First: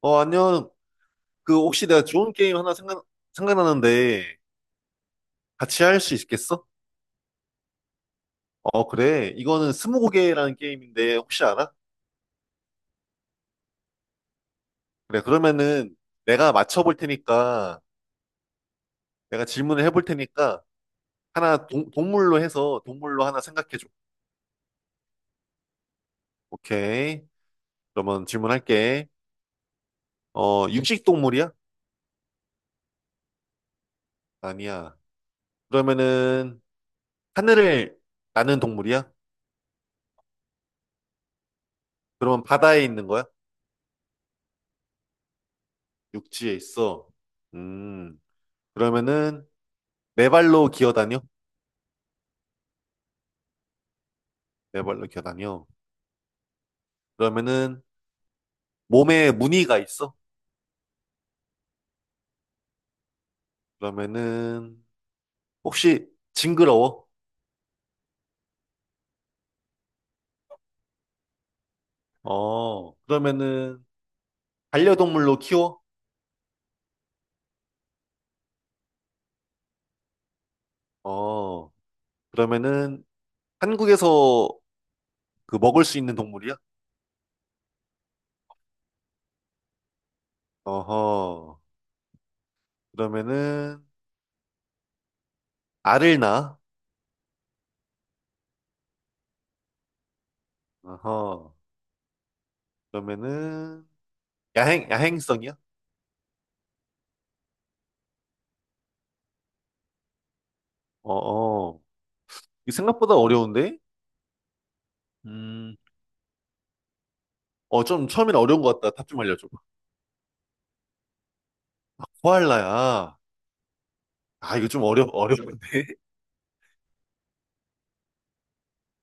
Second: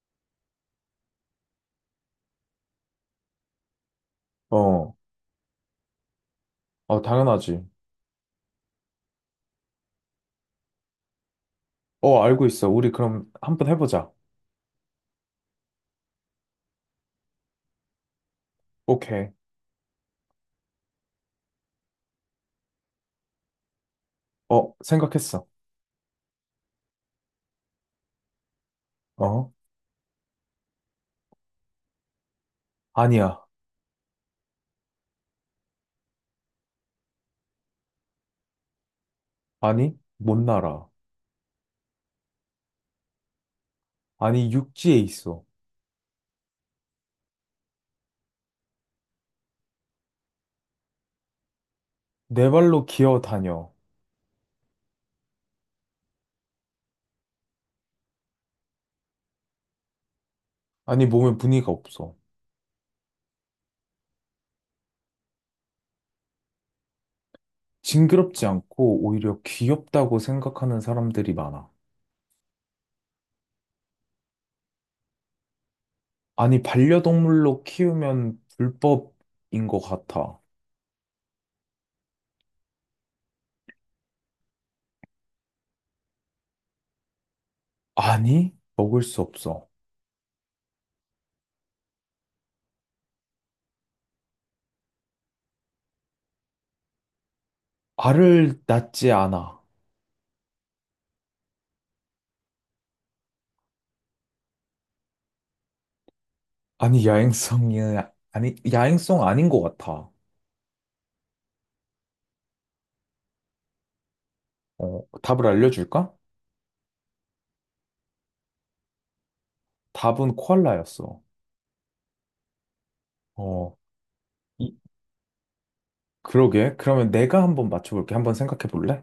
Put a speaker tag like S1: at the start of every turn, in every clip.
S1: 어, 안녕. 그, 혹시 내가 좋은 게임 하나 생각나는데,
S2: 어,
S1: 같이 할 수 있겠어?
S2: 어, 당연하지.
S1: 어, 그래. 이거는 스무고개라는 게임인데, 혹시 알아?
S2: 어, 알고 있어. 우리 그럼 한번 해보자.
S1: 그래, 그러면은 내가 맞춰볼 테니까,
S2: 오케이.
S1: 내가 질문을 해볼 테니까, 하나 동, 동물로 해서 동물로 하나 생각해줘.
S2: 어, 생각했어.
S1: 오케이. 그러면 질문할게.
S2: 어?
S1: 육식 동물이야?
S2: 아니야.
S1: 아니야. 그러면은, 하늘을 나는 동물이야?
S2: 아니, 못 날아.
S1: 그러면 바다에 있는 거야?
S2: 아니, 육지에 있어.
S1: 육지에 있어. 음, 그러면은, 네 발로 기어다녀?
S2: 네 발로 기어 다녀.
S1: 네 발로 기어다녀. 그러면은 몸에 무늬가 있어?
S2: 아니, 몸에 무늬가 없어.
S1: 그러면은 혹시 징그러워?
S2: 징그럽지 않고 오히려 귀엽다고 생각하는 사람들이 많아.
S1: 어, 그러면은 반려동물로 키워?
S2: 아니, 반려동물로 키우면 불법인 것 같아.
S1: 어, 그러면은 한국에서 그 먹을 수 있는 동물이야?
S2: 아니, 먹을 수 없어.
S1: 어허. 그러면은 알을 낳아?
S2: 알을 낳지 않아.
S1: 어허. 그러면은 야행성이야?
S2: 아니, 아니, 야행성 아닌 것 같아.
S1: 어어. 이 생각보다 어려운데?
S2: 어, 답을
S1: 음.
S2: 알려줄까?
S1: 어, 좀 처음엔 어려운 것 같다. 답 좀 알려줘.
S2: 답은 코알라였어.
S1: 아, 코알라야.
S2: 어,
S1: 아, 이거
S2: 이-
S1: 좀 어려워.
S2: 그러게. 그러면 내가 한번 맞춰볼게. 한번 생각해 볼래?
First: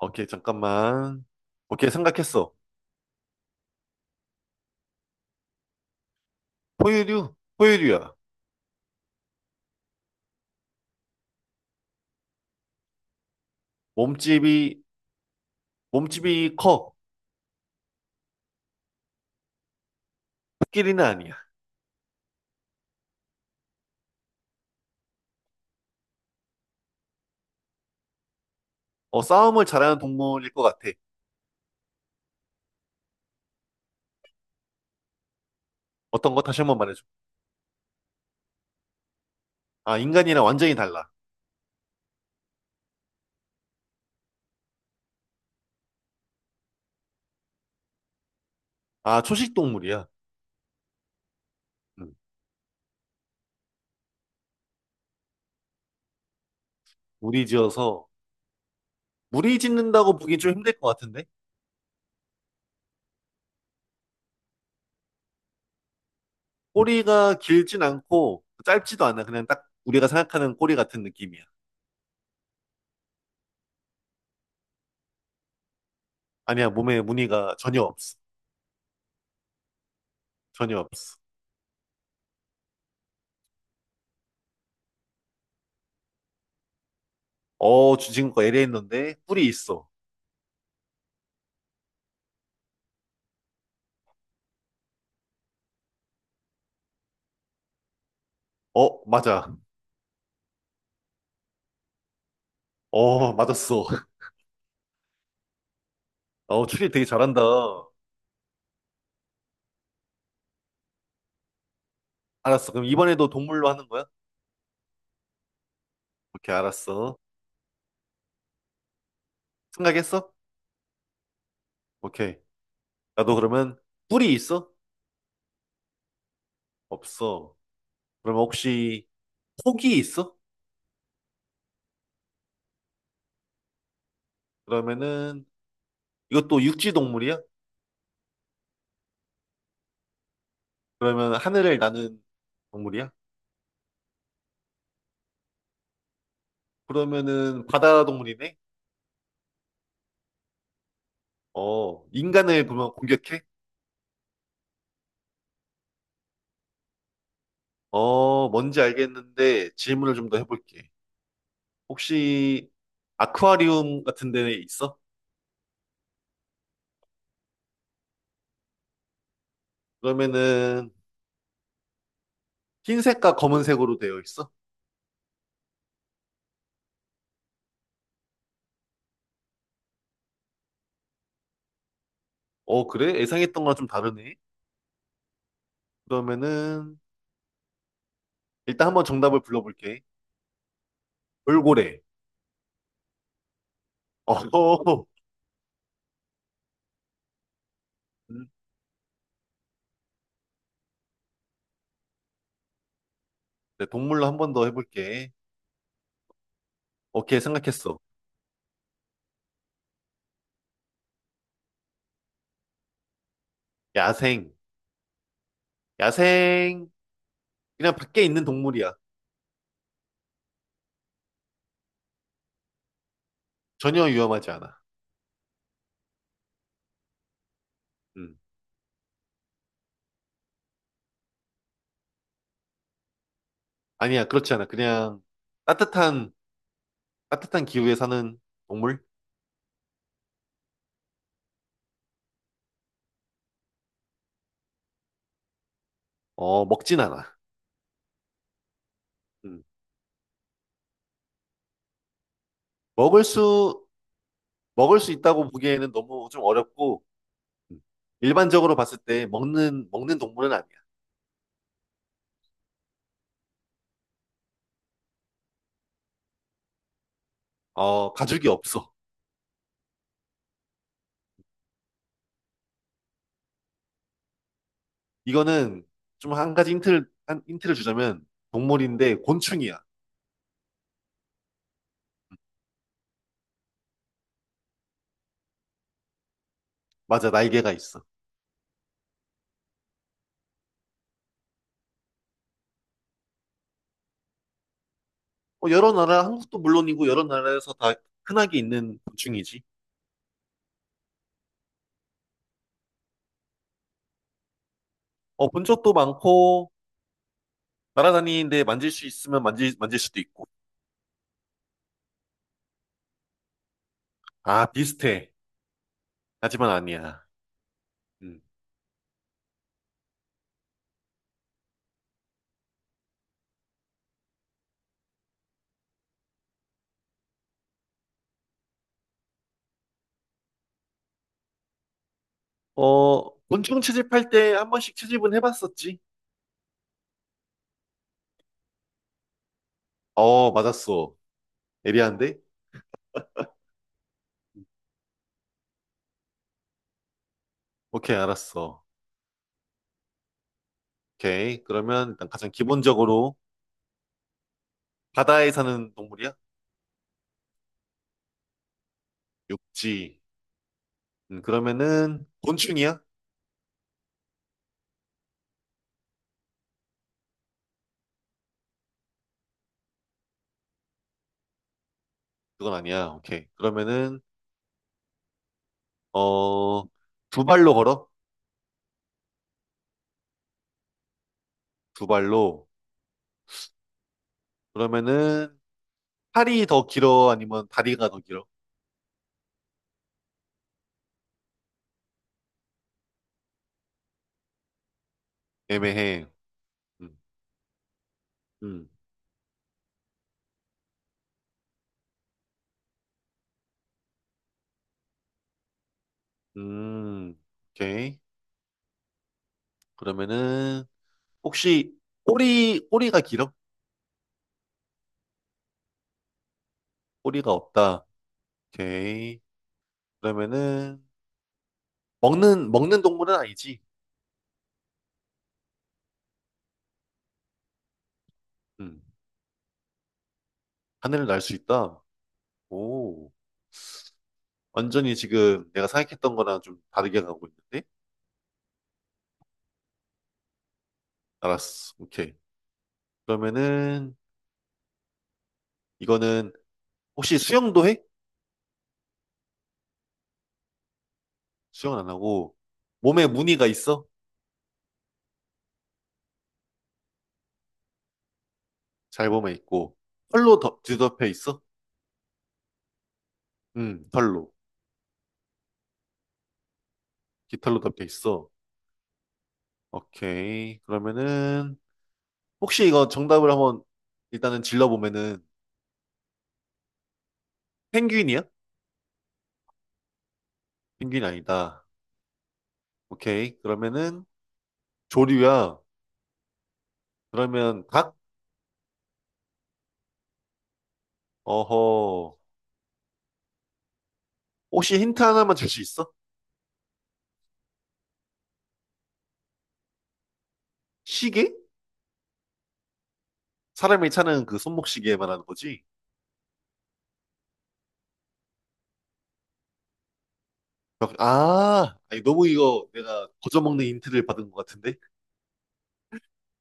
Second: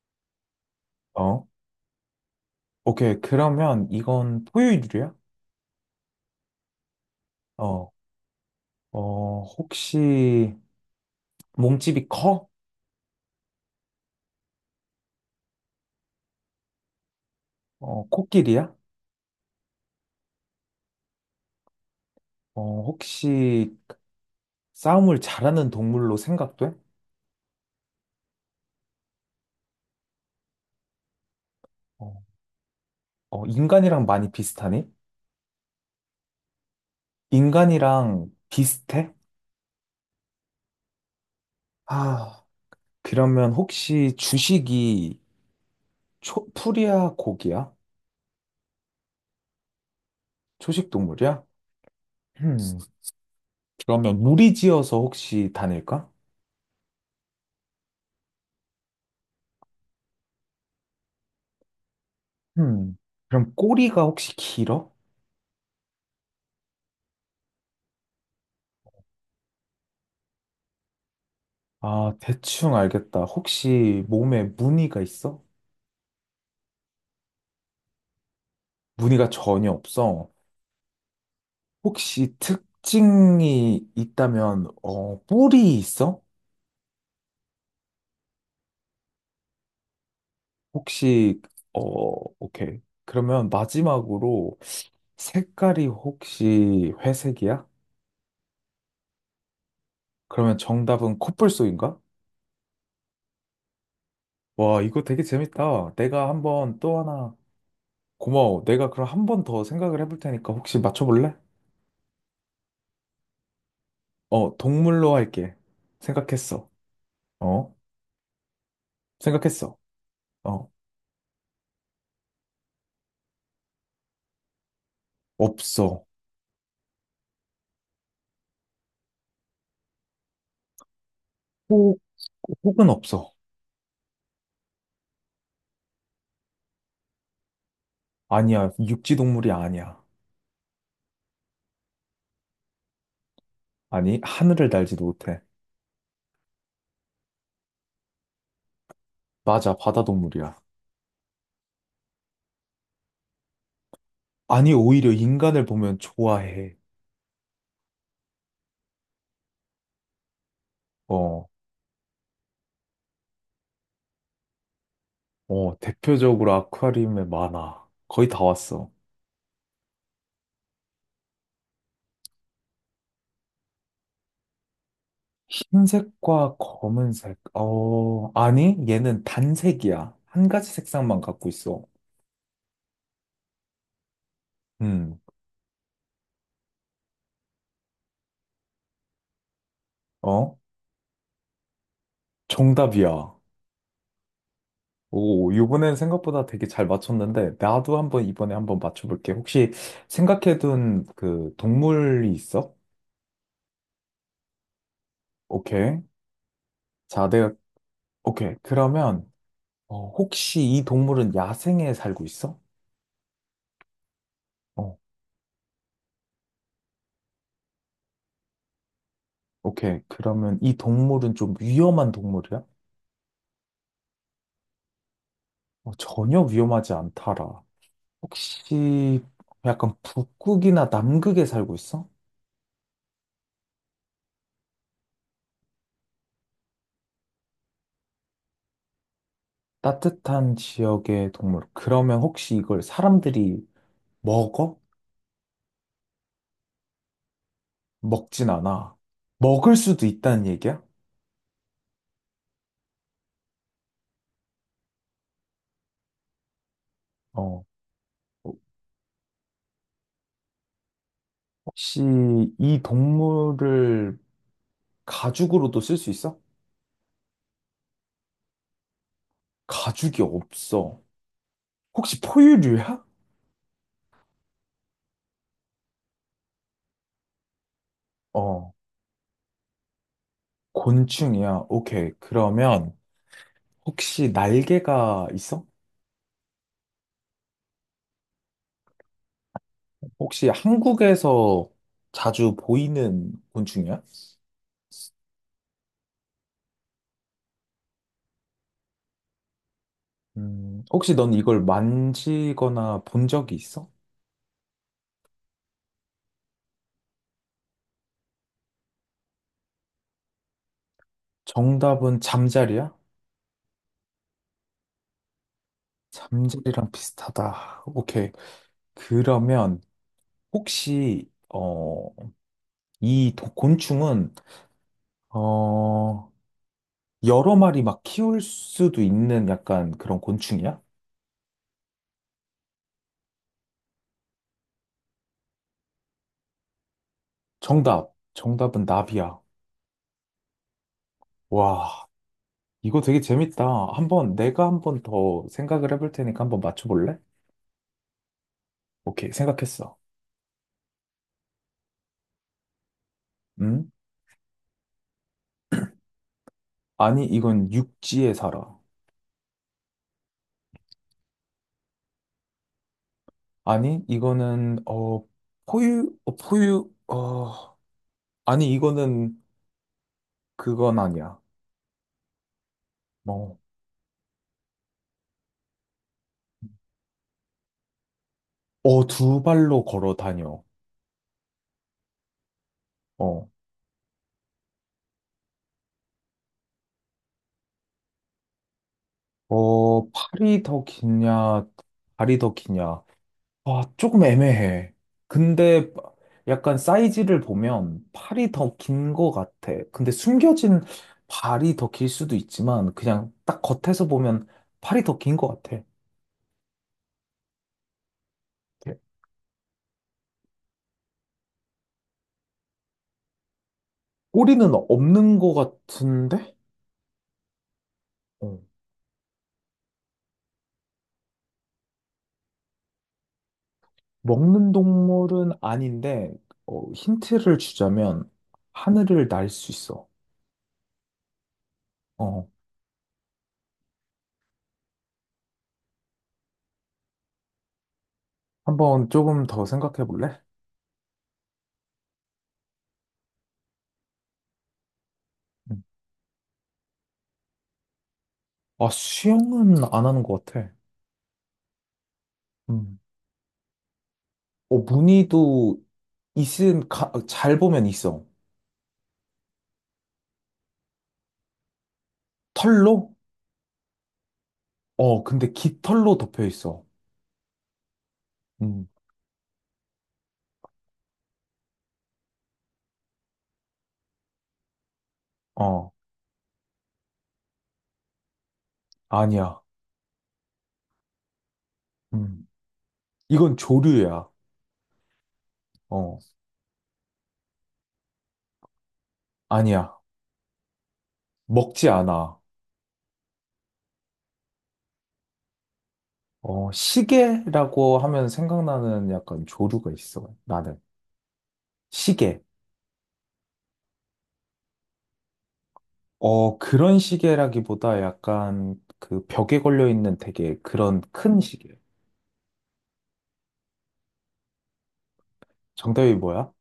S1: 오케이, 잠깐만.
S2: 어,
S1: 오케이, 생각했어.
S2: 오케이. 그러면 이건 포유류야?
S1: 포유류?
S2: 어,
S1: 포유류야.
S2: 어, 혹시 몸집이 커?
S1: 몸집이, 몸집이 커.
S2: 어, 코끼리야?
S1: 코끼리는 아니야.
S2: 어, 혹시 싸움을 잘하는 동물로 생각돼?
S1: 어, 싸움을 잘하는 동물일 것 같아.
S2: 어, 어, 인간이랑 많이 비슷하니?
S1: 어떤 거 다시 한 번 말해줘.
S2: 인간이랑 비슷해?
S1: 아, 인간이랑 완전히 달라.
S2: 아, 그러면 혹시 주식이 풀이야, 고기야?
S1: 아, 초식 동물이야.
S2: 초식 동물이야?
S1: 음,
S2: 음, 그러면 무리지어서 혹시 다닐까?
S1: 무리 지어서. 무리 짓는다고 보기 좀 힘들 것 같은데?
S2: 음, 그럼 꼬리가 혹시 길어?
S1: 꼬리가 길진 않고 짧지도 않아. 그냥 딱 우리가 생각하는 꼬리 같은 느낌이야.
S2: 아, 대충 알겠다. 혹시 몸에 무늬가 있어?
S1: 아니야, 몸에 무늬가 전혀 없어.
S2: 무늬가 전혀 없어.
S1: 전혀 없어.
S2: 혹시 특징이 있다면, 뿔이 있어?
S1: 어, 지금 거 LA 했는데 뿔이 있어.
S2: 혹시, 어, 오케이. 그러면 마지막으로 색깔이 혹시 회색이야?
S1: 어, 맞아.
S2: 그러면 정답은 코뿔소인가?
S1: 어, 맞았어.
S2: 와, 이거 되게 재밌다. 내가
S1: 어,
S2: 한번
S1: 추리
S2: 또
S1: 되게
S2: 하나
S1: 잘한다.
S2: 고마워. 내가 그럼 한 번 더 생각을 해볼 테니까 혹시 맞춰볼래?
S1: 알았어. 그럼 이번에도 동물로 하는 거야?
S2: 어, 동물로 할게.
S1: 오케이,
S2: 생각했어.
S1: 알았어.
S2: 어? 생각했어.
S1: 생각했어?
S2: 어,
S1: 오케이. 나도 그러면 뿔이 있어?
S2: 없어.
S1: 없어. 그러면 혹시 폭이 있어?
S2: 혹, 혹은 없어.
S1: 그러면은 이것도 육지 동물이야?
S2: 아니야, 육지 동물이 아니야.
S1: 그러면 하늘을 나는 동물이야?
S2: 아니, 하늘을 날지도 못해.
S1: 그러면은 바다 동물이네?
S2: 맞아, 바다 동물이야.
S1: 어, 인간을 그러면 공격해?
S2: 아니, 오히려 인간을 보면 좋아해.
S1: 어, 뭔지 알겠는데 질문을 좀 더 해볼게.
S2: 어,
S1: 혹시 아쿠아리움 같은 데 있어?
S2: 어, 대표적으로 아쿠아리움에 많아. 거의 다 왔어.
S1: 그러면은 흰색과 검은색으로 되어 있어?
S2: 흰색과 검은색. 어, 아니, 얘는 단색이야. 한 가지 색상만 갖고 있어.
S1: 어, 그래? 예상했던 거랑 좀 다르네.
S2: 음.
S1: 그러면은, 일단 한번 정답을 불러볼게.
S2: 어?
S1: 돌고래.
S2: 정답이야.
S1: 어,
S2: 오, 이번엔 생각보다 되게 잘 맞췄는데, 나도 한번
S1: 음,
S2: 이번에 한번 맞춰볼게. 혹시 생각해둔 그 동물이 있어?
S1: 네, 동물로 한 번 더 해볼게.
S2: 오케이. 자,
S1: 오케이,
S2: 내가,
S1: 생각했어.
S2: 오케이. 그러면, 혹시 이 동물은 야생에 살고 있어?
S1: 야생.
S2: 어,
S1: 야생. 그냥 밖에 있는 동물이야.
S2: 오케이. 그러면 이 동물은 좀 위험한 동물이야?
S1: 전혀 위험하지 않아.
S2: 어, 전혀 위험하지 않더라.
S1: 음.
S2: 혹시 약간 북극이나 남극에 살고 있어?
S1: 아니야, 그렇지 않아. 따뜻한, 따뜻한 기후에 사는 동물?
S2: 따뜻한 지역의 동물. 그러면 혹시 이걸 사람들이 먹어?
S1: 어, 먹진 않아.
S2: 먹진 않아.
S1: 음.
S2: 먹을 수도 있다는 얘기야?
S1: 먹을 수, 먹을 수 있다고 보기에는 너무 좀 어렵고,
S2: 어.
S1: 음. 일반적으로 봤을 때 먹는 동물은 아니야.
S2: 혹시 이 동물을 가죽으로도 쓸 수 있어?
S1: 어, 가죽이 없어.
S2: 가죽이 없어. 혹시 포유류야?
S1: 이거는 좀 한 힌트를 주자면
S2: 어.
S1: 동물인데 곤충이야.
S2: 곤충이야. 오케이. 그러면 혹시 날개가 있어?
S1: 맞아, 날개가 있어.
S2: 혹시 한국에서 자주 보이는 곤충이야?
S1: 어, 여러 나라, 한국도 물론이고 여러 나라에서 다 흔하게 있는 곤충이지.
S2: 혹시 넌 이걸 만지거나 본 적이 있어?
S1: 어, 본 적도 많고, 날아다니는데 만질 수 있으면 만질 수도 있고.
S2: 정답은 잠자리야?
S1: 아, 비슷해. 하지만
S2: 잠자리랑
S1: 아니야.
S2: 비슷하다. 오케이.
S1: 음.
S2: 그러면 혹시 곤충은 어, 여러 마리 막 키울 수도 있는 약간 그런 곤충이야?
S1: 어, 곤충 채집할 때 한 번씩 채집은 해봤었지?
S2: 정답. 정답은 나비야.
S1: 어, 맞았어.
S2: 와,
S1: 예리한데?
S2: 이거 되게 재밌다. 한번 내가 한번 더 생각을 해볼 테니까 한번 맞춰볼래?
S1: 오케이, 알았어.
S2: 오케이, 생각했어.
S1: 오케이. 그러면 일단 가장 기본적으로
S2: 음?
S1: 바다에 사는 동물이야?
S2: 아니, 이건 육지에 살아.
S1: 육지. 그러면은 곤충이야?
S2: 아니, 이거는 포유, 어, 포유, 어, 아니, 이거는 그건 아니야.
S1: 그건 아니야. 오케이.
S2: 어,
S1: 그러면은 어, 두 발로 걸어?
S2: 어, 두 발로 걸어 다녀.
S1: 두 발로.
S2: 어,
S1: 그러면은 팔이 더 길어? 아니면 다리가 더 길어?
S2: 어, 팔이 더 기냐, 다리 더 기냐. 아, 조금 애매해. 근데
S1: 애매해.
S2: 약간
S1: 음,
S2: 사이즈를 보면 팔이 더
S1: 음,
S2: 긴 것 같아. 근데 숨겨진 발이 더 길 수도 있지만 그냥 딱 겉에서 보면 팔이 더 긴 것 같아.
S1: 음. 오케이. 그러면은 혹시 꼬리가 길어?
S2: 꼬리는 없는 것 같은데?
S1: 꼬리가 없다.
S2: 어,
S1: 오케이. 그러면은 먹는 동물은 아니지?
S2: 먹는 동물은 아닌데, 힌트를 주자면
S1: 음,
S2: 하늘을 날 수 있어.
S1: 하늘을 날 수 있다.
S2: 어,
S1: 오, 완전히 지금 내가 생각했던 거랑 좀 다르게 가고 있는데?
S2: 한번 조금 더 생각해 볼래?
S1: 알았어. 오케이. 그러면은
S2: 음.
S1: 이거는 혹시 수영도 해?
S2: 아, 수영은 안 하는 것 같아.
S1: 수영은 안 하고
S2: 음.
S1: 몸에 무늬가 있어?
S2: 어, 무늬도 잘 보면 있어.
S1: 잘 보면 있고 뒤덮여 있어?
S2: 털로?
S1: 털로
S2: 어, 근데 깃털로 덮여 있어.
S1: 깃털로 덮여 있어.
S2: 음.
S1: 오케이. 그러면은 혹시 이거 정답을 한번 일단은 질러 보면은
S2: 어,
S1: 펭귄이야?
S2: 아니야.
S1: 펭귄 아니다.
S2: 음. 이건
S1: 오케이. 그러면은
S2: 조류야.
S1: 조류야.
S2: 어,
S1: 그러면 닭?
S2: 아니야. 먹지
S1: 어허.
S2: 않아.
S1: 혹시 힌트 하나만 줄 수 있어?
S2: 어, 시계라고 하면 생각나는 약간 조류가 있어. 나는.
S1: 시계?
S2: 시계.
S1: 사람이 차는 그 손목시계 말하는 거지?
S2: 어, 그런 시계라기보다 약간 그 벽에 걸려 있는 되게 그런 큰 시계.
S1: 아, 아니, 너무 이거 내가 거저먹는 힌트를 받은 것 같은데?
S2: 정답이 뭐야?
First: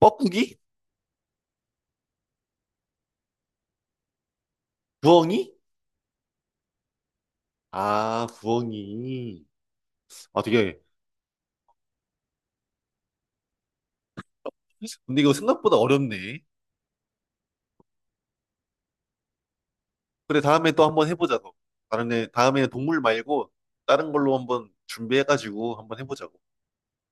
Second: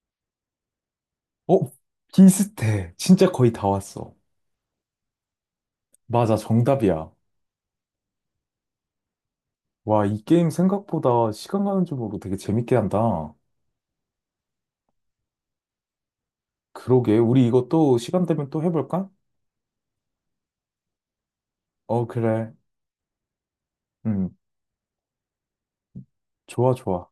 S1: 뻐꾸기?
S2: 어? 비슷해. 진짜 거의 다 왔어.
S1: 부엉이?
S2: 맞아, 정답이야.
S1: 아, 부엉이.
S2: 와, 이
S1: 아,
S2: 게임
S1: 되게.
S2: 생각보다 시간 가는 줄 모르고 되게 재밌게 한다.
S1: 근데 이거 생각보다 어렵네.
S2: 그러게, 우리 이것도 시간 되면 또 해볼까?
S1: 그래, 다음에 또 한번 해보자고.
S2: 어, 그래.
S1: 다음에 동물 말고 다른
S2: 음,
S1: 걸로 한번 준비해가지고 한번 해보자고.
S2: 좋아, 좋아.